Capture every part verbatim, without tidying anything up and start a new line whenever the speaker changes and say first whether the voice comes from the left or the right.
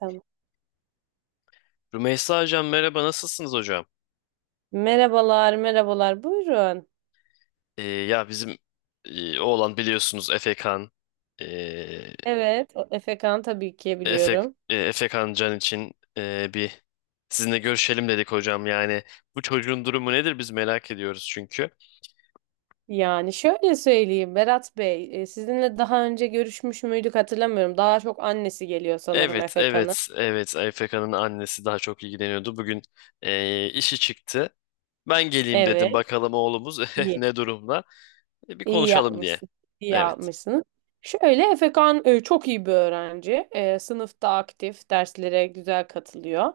right: Tamam.
left: Rümeysa Hocam merhaba, nasılsınız hocam?
right: Merhabalar, merhabalar. Buyurun.
left: Ee, ya bizim e, oğlan, biliyorsunuz, Efe Kan e,
right: Evet, o Efekan tabii ki
left: Efe,
right: biliyorum.
left: e, Efe Kan Can için e, bir sizinle görüşelim dedik hocam. Yani bu çocuğun durumu nedir, biz merak ediyoruz çünkü.
right: Yani şöyle söyleyeyim Berat Bey, e, sizinle daha önce görüşmüş müydük hatırlamıyorum. Daha çok annesi geliyor sanırım
left: Evet,
right: Efekan'ın.
left: evet, evet, Efe Kan'ın annesi daha çok ilgileniyordu. Bugün e, işi çıktı. Ben geleyim dedim,
right: Evet.
left: bakalım oğlumuz
right: İyi.
left: ne durumda. E, bir
right: İyi
left: konuşalım diye.
right: yapmışsın. İyi
left: Evet.
right: yapmışsınız. Şöyle Efekan e, çok iyi bir öğrenci. E, sınıfta aktif, derslere güzel katılıyor.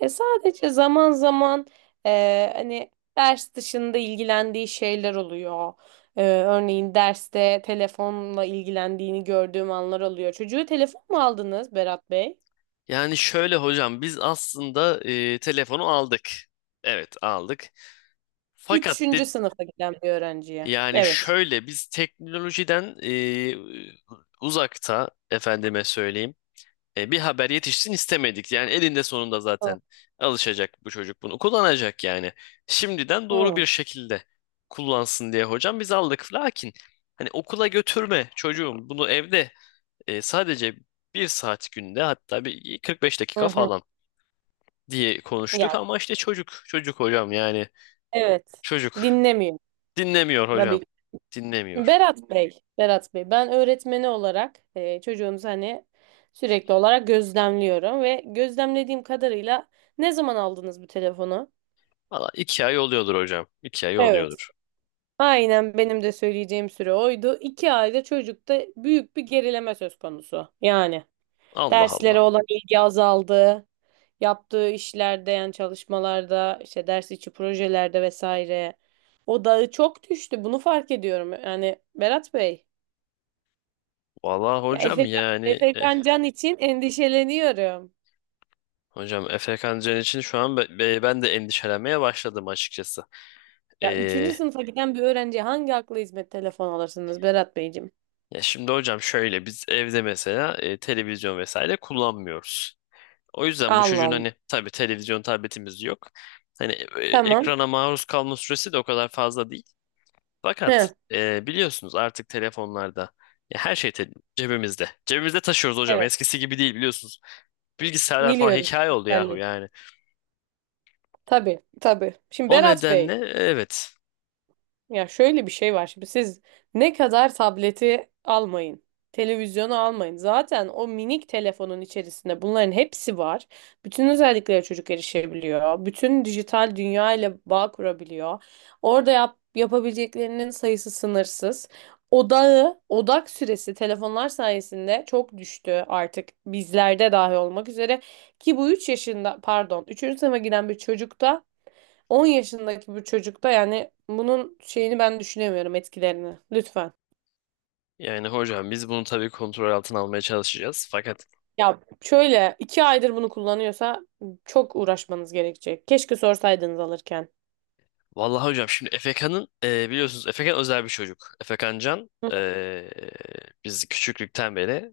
right: E, sadece zaman zaman e, hani ders dışında ilgilendiği şeyler oluyor. E, örneğin derste telefonla ilgilendiğini gördüğüm anlar oluyor. Çocuğu telefon mu aldınız Berat Bey?
left: Yani şöyle hocam, biz aslında e, telefonu aldık. Evet, aldık. Fakat de,
right: Üçüncü sınıfa giden bir öğrenciye.
left: Yani
right: Evet.
left: şöyle biz teknolojiden e, uzakta, efendime söyleyeyim, e, bir haber yetişsin istemedik. Yani elinde sonunda
right: Hı.
left: zaten alışacak bu çocuk, bunu kullanacak yani. Şimdiden doğru
right: Hı
left: bir şekilde kullansın diye hocam biz aldık. Lakin hani okula götürme çocuğum, bunu evde e, sadece bir saat günde, hatta bir kırk beş
right: hı.
left: dakika
right: Hı.
left: falan diye konuştuk
right: Yani
left: ama işte çocuk çocuk hocam, yani
right: evet.
left: çocuk
right: Dinlemiyor.
left: dinlemiyor hocam,
right: Tabii
left: dinlemiyor.
right: Berat Bey, Berat Bey, ben öğretmeni olarak e, çocuğunuzu hani sürekli olarak gözlemliyorum ve gözlemlediğim kadarıyla ne zaman aldınız bu telefonu?
left: Valla iki ay oluyordur hocam, iki ay
right: Evet.
left: oluyordur.
right: Aynen benim de söyleyeceğim süre oydu. İki ayda çocukta büyük bir gerileme söz konusu. Yani
left: Allah Allah.
right: derslere olan ilgi azaldı, yaptığı işlerde yani çalışmalarda, işte ders içi projelerde vesaire. Odağı çok düştü. Bunu fark ediyorum. Yani Berat Bey.
left: Valla
right: Ya
left: hocam,
right: Efe,
left: yani
right: Efe
left: eh,
right: Kancan için endişeleniyorum.
left: hocam Efe Kancan için şu an be- be- ben de endişelenmeye başladım açıkçası.
right: Ya
left: Ee,
right: üçüncü sınıfa giden bir öğrenciye hangi akla hizmet telefon alırsınız Berat Beyciğim?
left: ya şimdi hocam şöyle, biz evde mesela e, televizyon vesaire kullanmıyoruz. O yüzden bu
right: Allah
left: çocuğun,
right: Allah.
left: hani tabii, televizyon tabletimiz yok. Hani e,
right: Tamam.
left: ekrana maruz kalma süresi de o kadar fazla değil.
right: He.
left: Fakat e, biliyorsunuz, artık telefonlarda ya her şey te- cebimizde. Cebimizde taşıyoruz hocam.
right: Evet.
left: Eskisi gibi değil, biliyorsunuz. Bilgisayarlar falan
right: Biliyorum.
left: hikaye oldu yahu
right: Belli.
left: yani.
right: Tabii, tabii. Şimdi
left: O
right: Berat
left: nedenle
right: Bey.
left: evet.
right: Ya şöyle bir şey var, şimdi siz ne kadar tableti almayın, televizyonu almayın. Zaten o minik telefonun içerisinde bunların hepsi var. Bütün özelliklere çocuk erişebiliyor. Bütün dijital dünya ile bağ kurabiliyor. Orada yap, yapabileceklerinin sayısı sınırsız. Odağı, odak süresi telefonlar sayesinde çok düştü artık bizlerde dahi olmak üzere. Ki bu üç yaşında pardon üçüncü sınıfa giden bir çocukta on yaşındaki bir çocukta yani bunun şeyini ben düşünemiyorum etkilerini. Lütfen.
left: Yani hocam biz bunu tabii kontrol altına almaya çalışacağız. Fakat
right: Ya şöyle iki aydır bunu kullanıyorsa çok uğraşmanız gerekecek. Keşke sorsaydınız alırken.
left: vallahi hocam, şimdi Efekan'ın e, biliyorsunuz Efekan özel bir çocuk. Efekan Can
right: Hı.
left: e, biz küçüklükten beri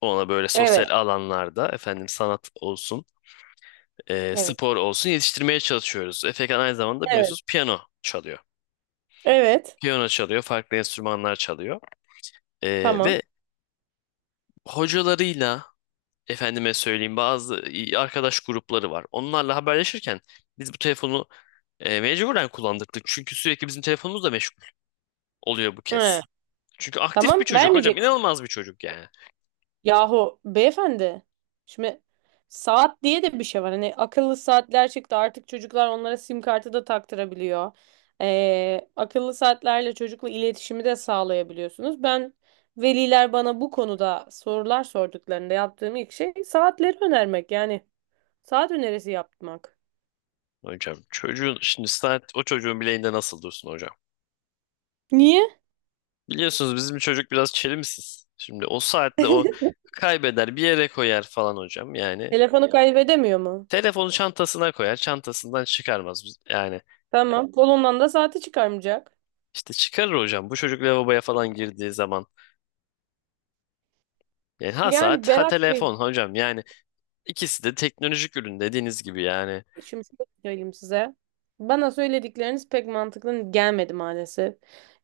left: ona böyle
right: Evet.
left: sosyal alanlarda, efendim, sanat olsun, e,
right: Evet.
left: spor olsun yetiştirmeye çalışıyoruz. Efekan aynı zamanda
right: Evet.
left: biliyorsunuz piyano çalıyor.
right: Evet.
left: Piyano çalıyor, farklı enstrümanlar çalıyor. Ee,
right: Tamam.
left: ve hocalarıyla, efendime söyleyeyim, bazı arkadaş grupları var. Onlarla haberleşirken biz bu telefonu e, mecburen kullandırdık. Çünkü sürekli bizim telefonumuz da meşgul oluyor bu
right: He.
left: kez. Çünkü aktif bir
right: Tamam.
left: çocuk hocam,
right: Vermeyecek.
left: inanılmaz bir çocuk yani.
right: Yahu beyefendi. Şimdi saat diye de bir şey var. Hani akıllı saatler çıktı. Artık çocuklar onlara sim kartı da taktırabiliyor. Ee, akıllı saatlerle çocukla iletişimi de sağlayabiliyorsunuz. Ben veliler bana bu konuda sorular sorduklarında yaptığım ilk şey saatleri önermek. Yani saat önerisi yapmak.
left: Hocam, çocuğun şimdi saat o çocuğun bileğinde nasıl dursun hocam?
right: Niye?
left: Biliyorsunuz bizim çocuk biraz çelimsiz. Şimdi o saatle o kaybeder, bir yere koyar falan hocam yani.
right: Telefonu kaybedemiyor mu?
left: Telefonu çantasına koyar, çantasından çıkarmaz. Biz- Yani
right: Tamam. Kolundan da saati çıkarmayacak.
left: İşte çıkarır hocam, bu çocuk lavaboya falan girdiği zaman. Yani ha
right: Yani
left: saat ha
right: Berat Bey.
left: telefon hocam yani, ikisi de teknolojik ürün dediğiniz gibi yani.
right: Şimdi şöyle söyleyeyim size. Bana söyledikleriniz pek mantıklı gelmedi maalesef.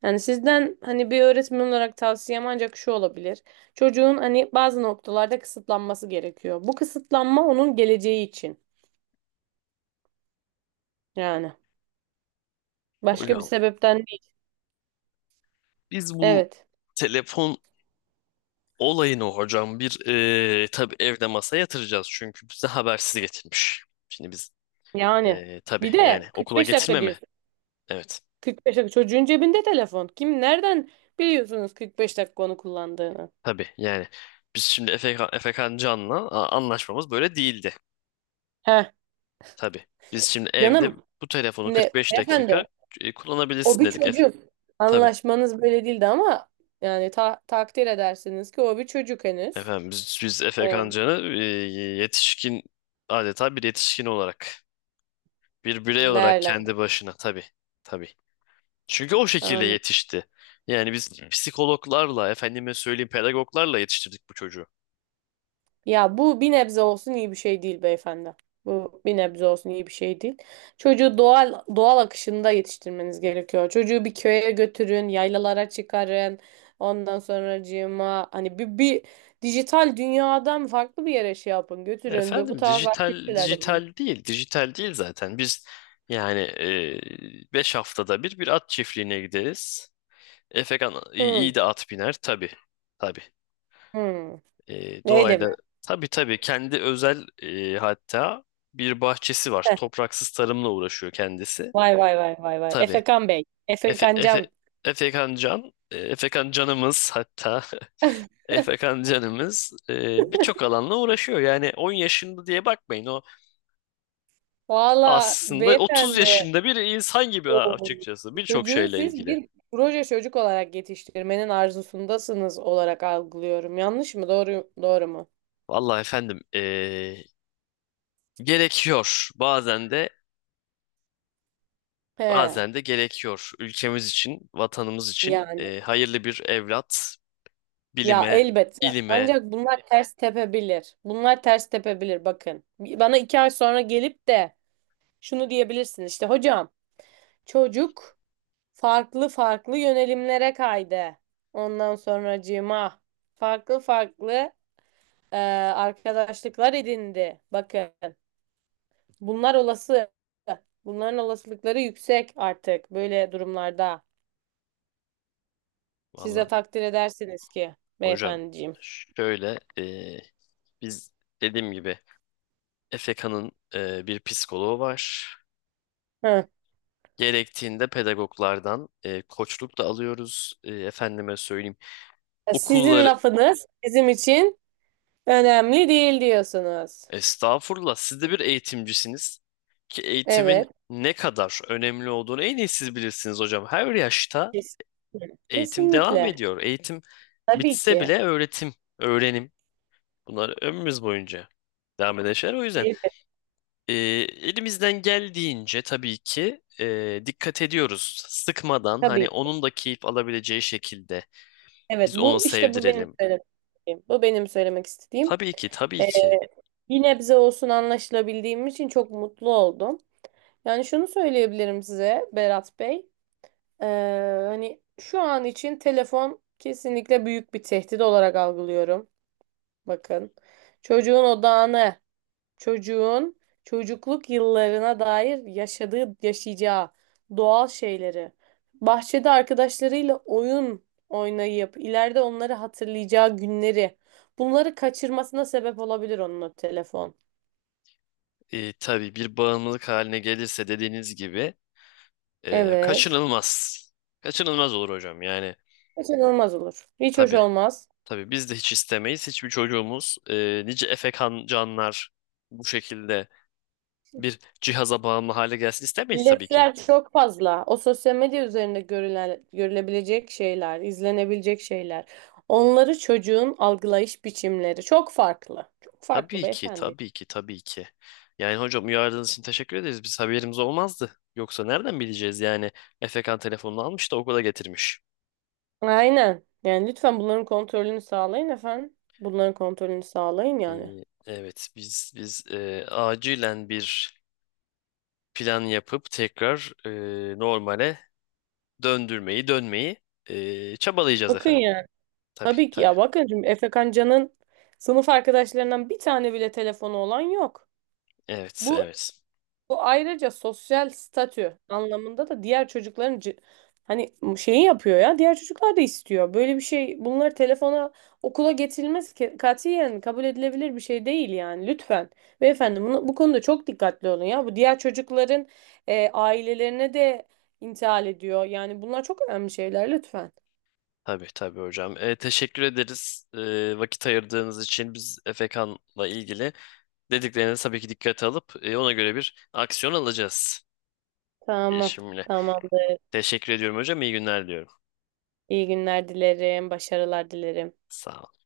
right: Yani sizden hani bir öğretmen olarak tavsiyem ancak şu olabilir. Çocuğun hani bazı noktalarda kısıtlanması gerekiyor. Bu kısıtlanma onun geleceği için. Yani başka bir
left: Hocam
right: sebepten değil.
left: biz bu
right: Evet.
left: telefon olayını hocam bir eee tabii evde masa yatıracağız çünkü bize habersiz getirmiş. Şimdi biz
right: Yani
left: eee tabii,
right: bir
left: yani
right: de
left: okula
right: kırk beş dakika
left: getirme mi?
right: diyorsun.
left: Evet.
right: kırk beş dakika çocuğun cebinde telefon. Kim nereden biliyorsunuz kırk beş dakika onu kullandığını?
left: Tabii yani biz şimdi Efekan, Efekan Can'la a- anlaşmamız böyle değildi.
right: Heh
left: Tabii biz şimdi evde
right: canım.
left: bu telefonu
right: Şimdi
left: kırk beş dakika
right: efendi.
left: e,
right: O
left: kullanabilirsin
right: bir
left: dedik. Efe,
right: çocuk.
left: tabii
right: Anlaşmanız böyle değildi ama yani ta- takdir edersiniz ki o bir çocuk henüz.
left: efendim, biz, biz
right: Ee,
left: Efekan Can'ı e, yetişkin, adeta bir yetişkin olarak, bir birey olarak
right: değerlen.
left: kendi başına, tabii, tabii. Çünkü o şekilde
right: Anladım.
left: yetişti. Yani biz psikologlarla, efendime söyleyeyim, pedagoglarla yetiştirdik bu çocuğu.
right: Ya bu bir nebze olsun iyi bir şey değil beyefendi. Bu bir nebze olsun iyi bir şey değil. Çocuğu doğal doğal akışında yetiştirmeniz gerekiyor. Çocuğu bir köye götürün, yaylalara çıkarın. Ondan sonracığıma hani bir, bir dijital dünyadan farklı bir yere şey yapın, götürün. Böyle bu
left: Efendim,
right: tarz
left: dijital
right: aktiviteler yapın.
left: dijital değil dijital değil zaten biz, yani e, beş haftada bir, bir at çiftliğine gideriz. Efekan iyi,
right: Hı,
left: iyi de at biner tabii, tabii.
right: hı.
left: E,
right: Öyle mi?
left: doğayla tabii, tabii, kendi özel e, hatta bir bahçesi var, topraksız tarımla uğraşıyor kendisi,
right: Vay vay vay vay vay.
left: tabii.
right: Efekan Bey.
left: Efe,
right: Efekan
left: Efe,
right: Can.
left: Efekan Can e, Efekan Canımız, hatta Efekan Canımız e, birçok alanla uğraşıyor, yani on yaşında diye bakmayın o.
right: Valla
left: Aslında otuz
right: beyefendi.
left: yaşında bir insan gibi,
right: Oo.
left: açıkçası birçok
right: Çocuğu
left: şeyle
right: siz
left: ilgili.
right: bir proje çocuk olarak yetiştirmenin arzusundasınız olarak algılıyorum. Yanlış mı? Doğru, doğru mu?
left: Vallahi efendim eee, gerekiyor, bazen de
right: He.
left: bazen de gerekiyor ülkemiz için, vatanımız için,
right: Yani.
left: eee, hayırlı bir evlat,
right: Ya
left: bilime,
right: elbette.
left: ilime.
right: Ancak bunlar ters tepebilir. Bunlar ters tepebilir bakın. Bana iki ay sonra gelip de şunu diyebilirsin işte hocam, çocuk farklı farklı yönelimlere kaydı. Ondan sonracığıma farklı farklı e, arkadaşlıklar edindi. Bakın bunlar olası. Bunların olasılıkları yüksek artık böyle durumlarda. Siz de
left: Vallahi
right: takdir edersiniz ki
left: hocam
right: beyefendiciğim.
left: şöyle, eee, biz dediğim gibi Efekanın eee, bir psikoloğu var.
right: Hı.
left: Gerektiğinde pedagoglardan eee, koçluk da alıyoruz. Eee, efendime söyleyeyim
right: E, Sizin
left: okulların.
right: lafınız bizim için önemli değil diyorsunuz.
left: Estağfurullah. Siz de bir eğitimcisiniz ki eğitimin
right: Evet.
left: ne kadar önemli olduğunu en iyi siz bilirsiniz hocam. Her yaşta
right: Kesinlikle.
left: eğitim devam
right: Kesinlikle.
left: ediyor. Eğitim
right: Tabii
left: bitse
right: ki.
left: bile öğretim, öğrenim, bunlar ömrümüz boyunca devam eden şeyler. O yüzden
right: Elbette.
left: e, elimizden geldiğince tabii ki e, dikkat ediyoruz. Sıkmadan, hani
right: Tabii.
left: onun da keyif alabileceği şekilde
right: Evet,
left: biz onu
right: bu işte bu benim
left: sevdirelim.
right: söylemek istediğim. Bu benim söylemek istediğim.
left: Tabii ki, tabii
right: Ee,
left: ki.
right: bir nebze olsun anlaşılabildiğim için çok mutlu oldum. Yani şunu söyleyebilirim size Berat Bey. Ee, hani şu an için telefon kesinlikle büyük bir tehdit olarak algılıyorum. Bakın çocuğun odağını çocuğun çocukluk yıllarına dair yaşadığı, yaşayacağı doğal şeyleri, bahçede arkadaşlarıyla oyun oynayıp ileride onları hatırlayacağı günleri, bunları kaçırmasına sebep olabilir onun o telefon.
left: E, tabii bir bağımlılık haline gelirse dediğiniz gibi e,
right: Evet.
left: kaçınılmaz. Kaçınılmaz olur hocam yani.
right: Kaçınılmaz olur. Hiç hoş
left: Tabii,
right: olmaz.
left: tabii, biz de hiç istemeyiz. Hiçbir çocuğumuz, e, nice efekan canlar bu şekilde bir cihaza bağımlı hale gelsin istemeyiz tabii ki.
right: İletişimler çok fazla. O sosyal medya üzerinde görülen, görülebilecek şeyler, izlenebilecek şeyler. Onları çocuğun algılayış biçimleri çok farklı. Çok farklı
left: Tabii ki,
right: beyefendi.
left: tabii ki, tabii ki. Yani hocam, uyardığınız için teşekkür ederiz. Biz haberimiz olmazdı. Yoksa nereden bileceğiz yani, efekan telefonunu almış da okula getirmiş.
right: Aynen. Yani lütfen bunların kontrolünü sağlayın efendim. Bunların kontrolünü sağlayın yani.
left: E, evet biz biz e, acilen bir plan yapıp tekrar e, normale döndürmeyi, dönmeyi e, çabalayacağız
right: Bakın
left: efendim.
right: yani.
left: Tabii,
right: Tabii ki
left: tabii.
right: ya bakın şimdi Efe Kancan'ın sınıf arkadaşlarından bir tane bile telefonu olan yok.
left: Evet,
right: Bu
left: evet.
right: Bu ayrıca sosyal statü anlamında da diğer çocukların c- hani şeyi yapıyor ya. Diğer çocuklar da istiyor. Böyle bir şey bunlar telefona okula getirilmez ki katiyen kabul edilebilir bir şey değil yani. Lütfen. Beyefendi bunu, bu konuda çok dikkatli olun ya. Bu diğer çocukların e, ailelerine de intihal ediyor. Yani bunlar çok önemli şeyler lütfen.
left: Tabii, tabii hocam. E, teşekkür ederiz, e, vakit ayırdığınız için. Biz Efe Kan'la ilgili dediklerinizi tabii ki dikkate alıp e, ona göre bir aksiyon alacağız. E,
right: Tamam.
left: Şimdi
right: Tamamdır.
left: teşekkür ediyorum hocam. İyi günler diyorum.
right: İyi günler dilerim. Başarılar dilerim.
left: Sağ olun.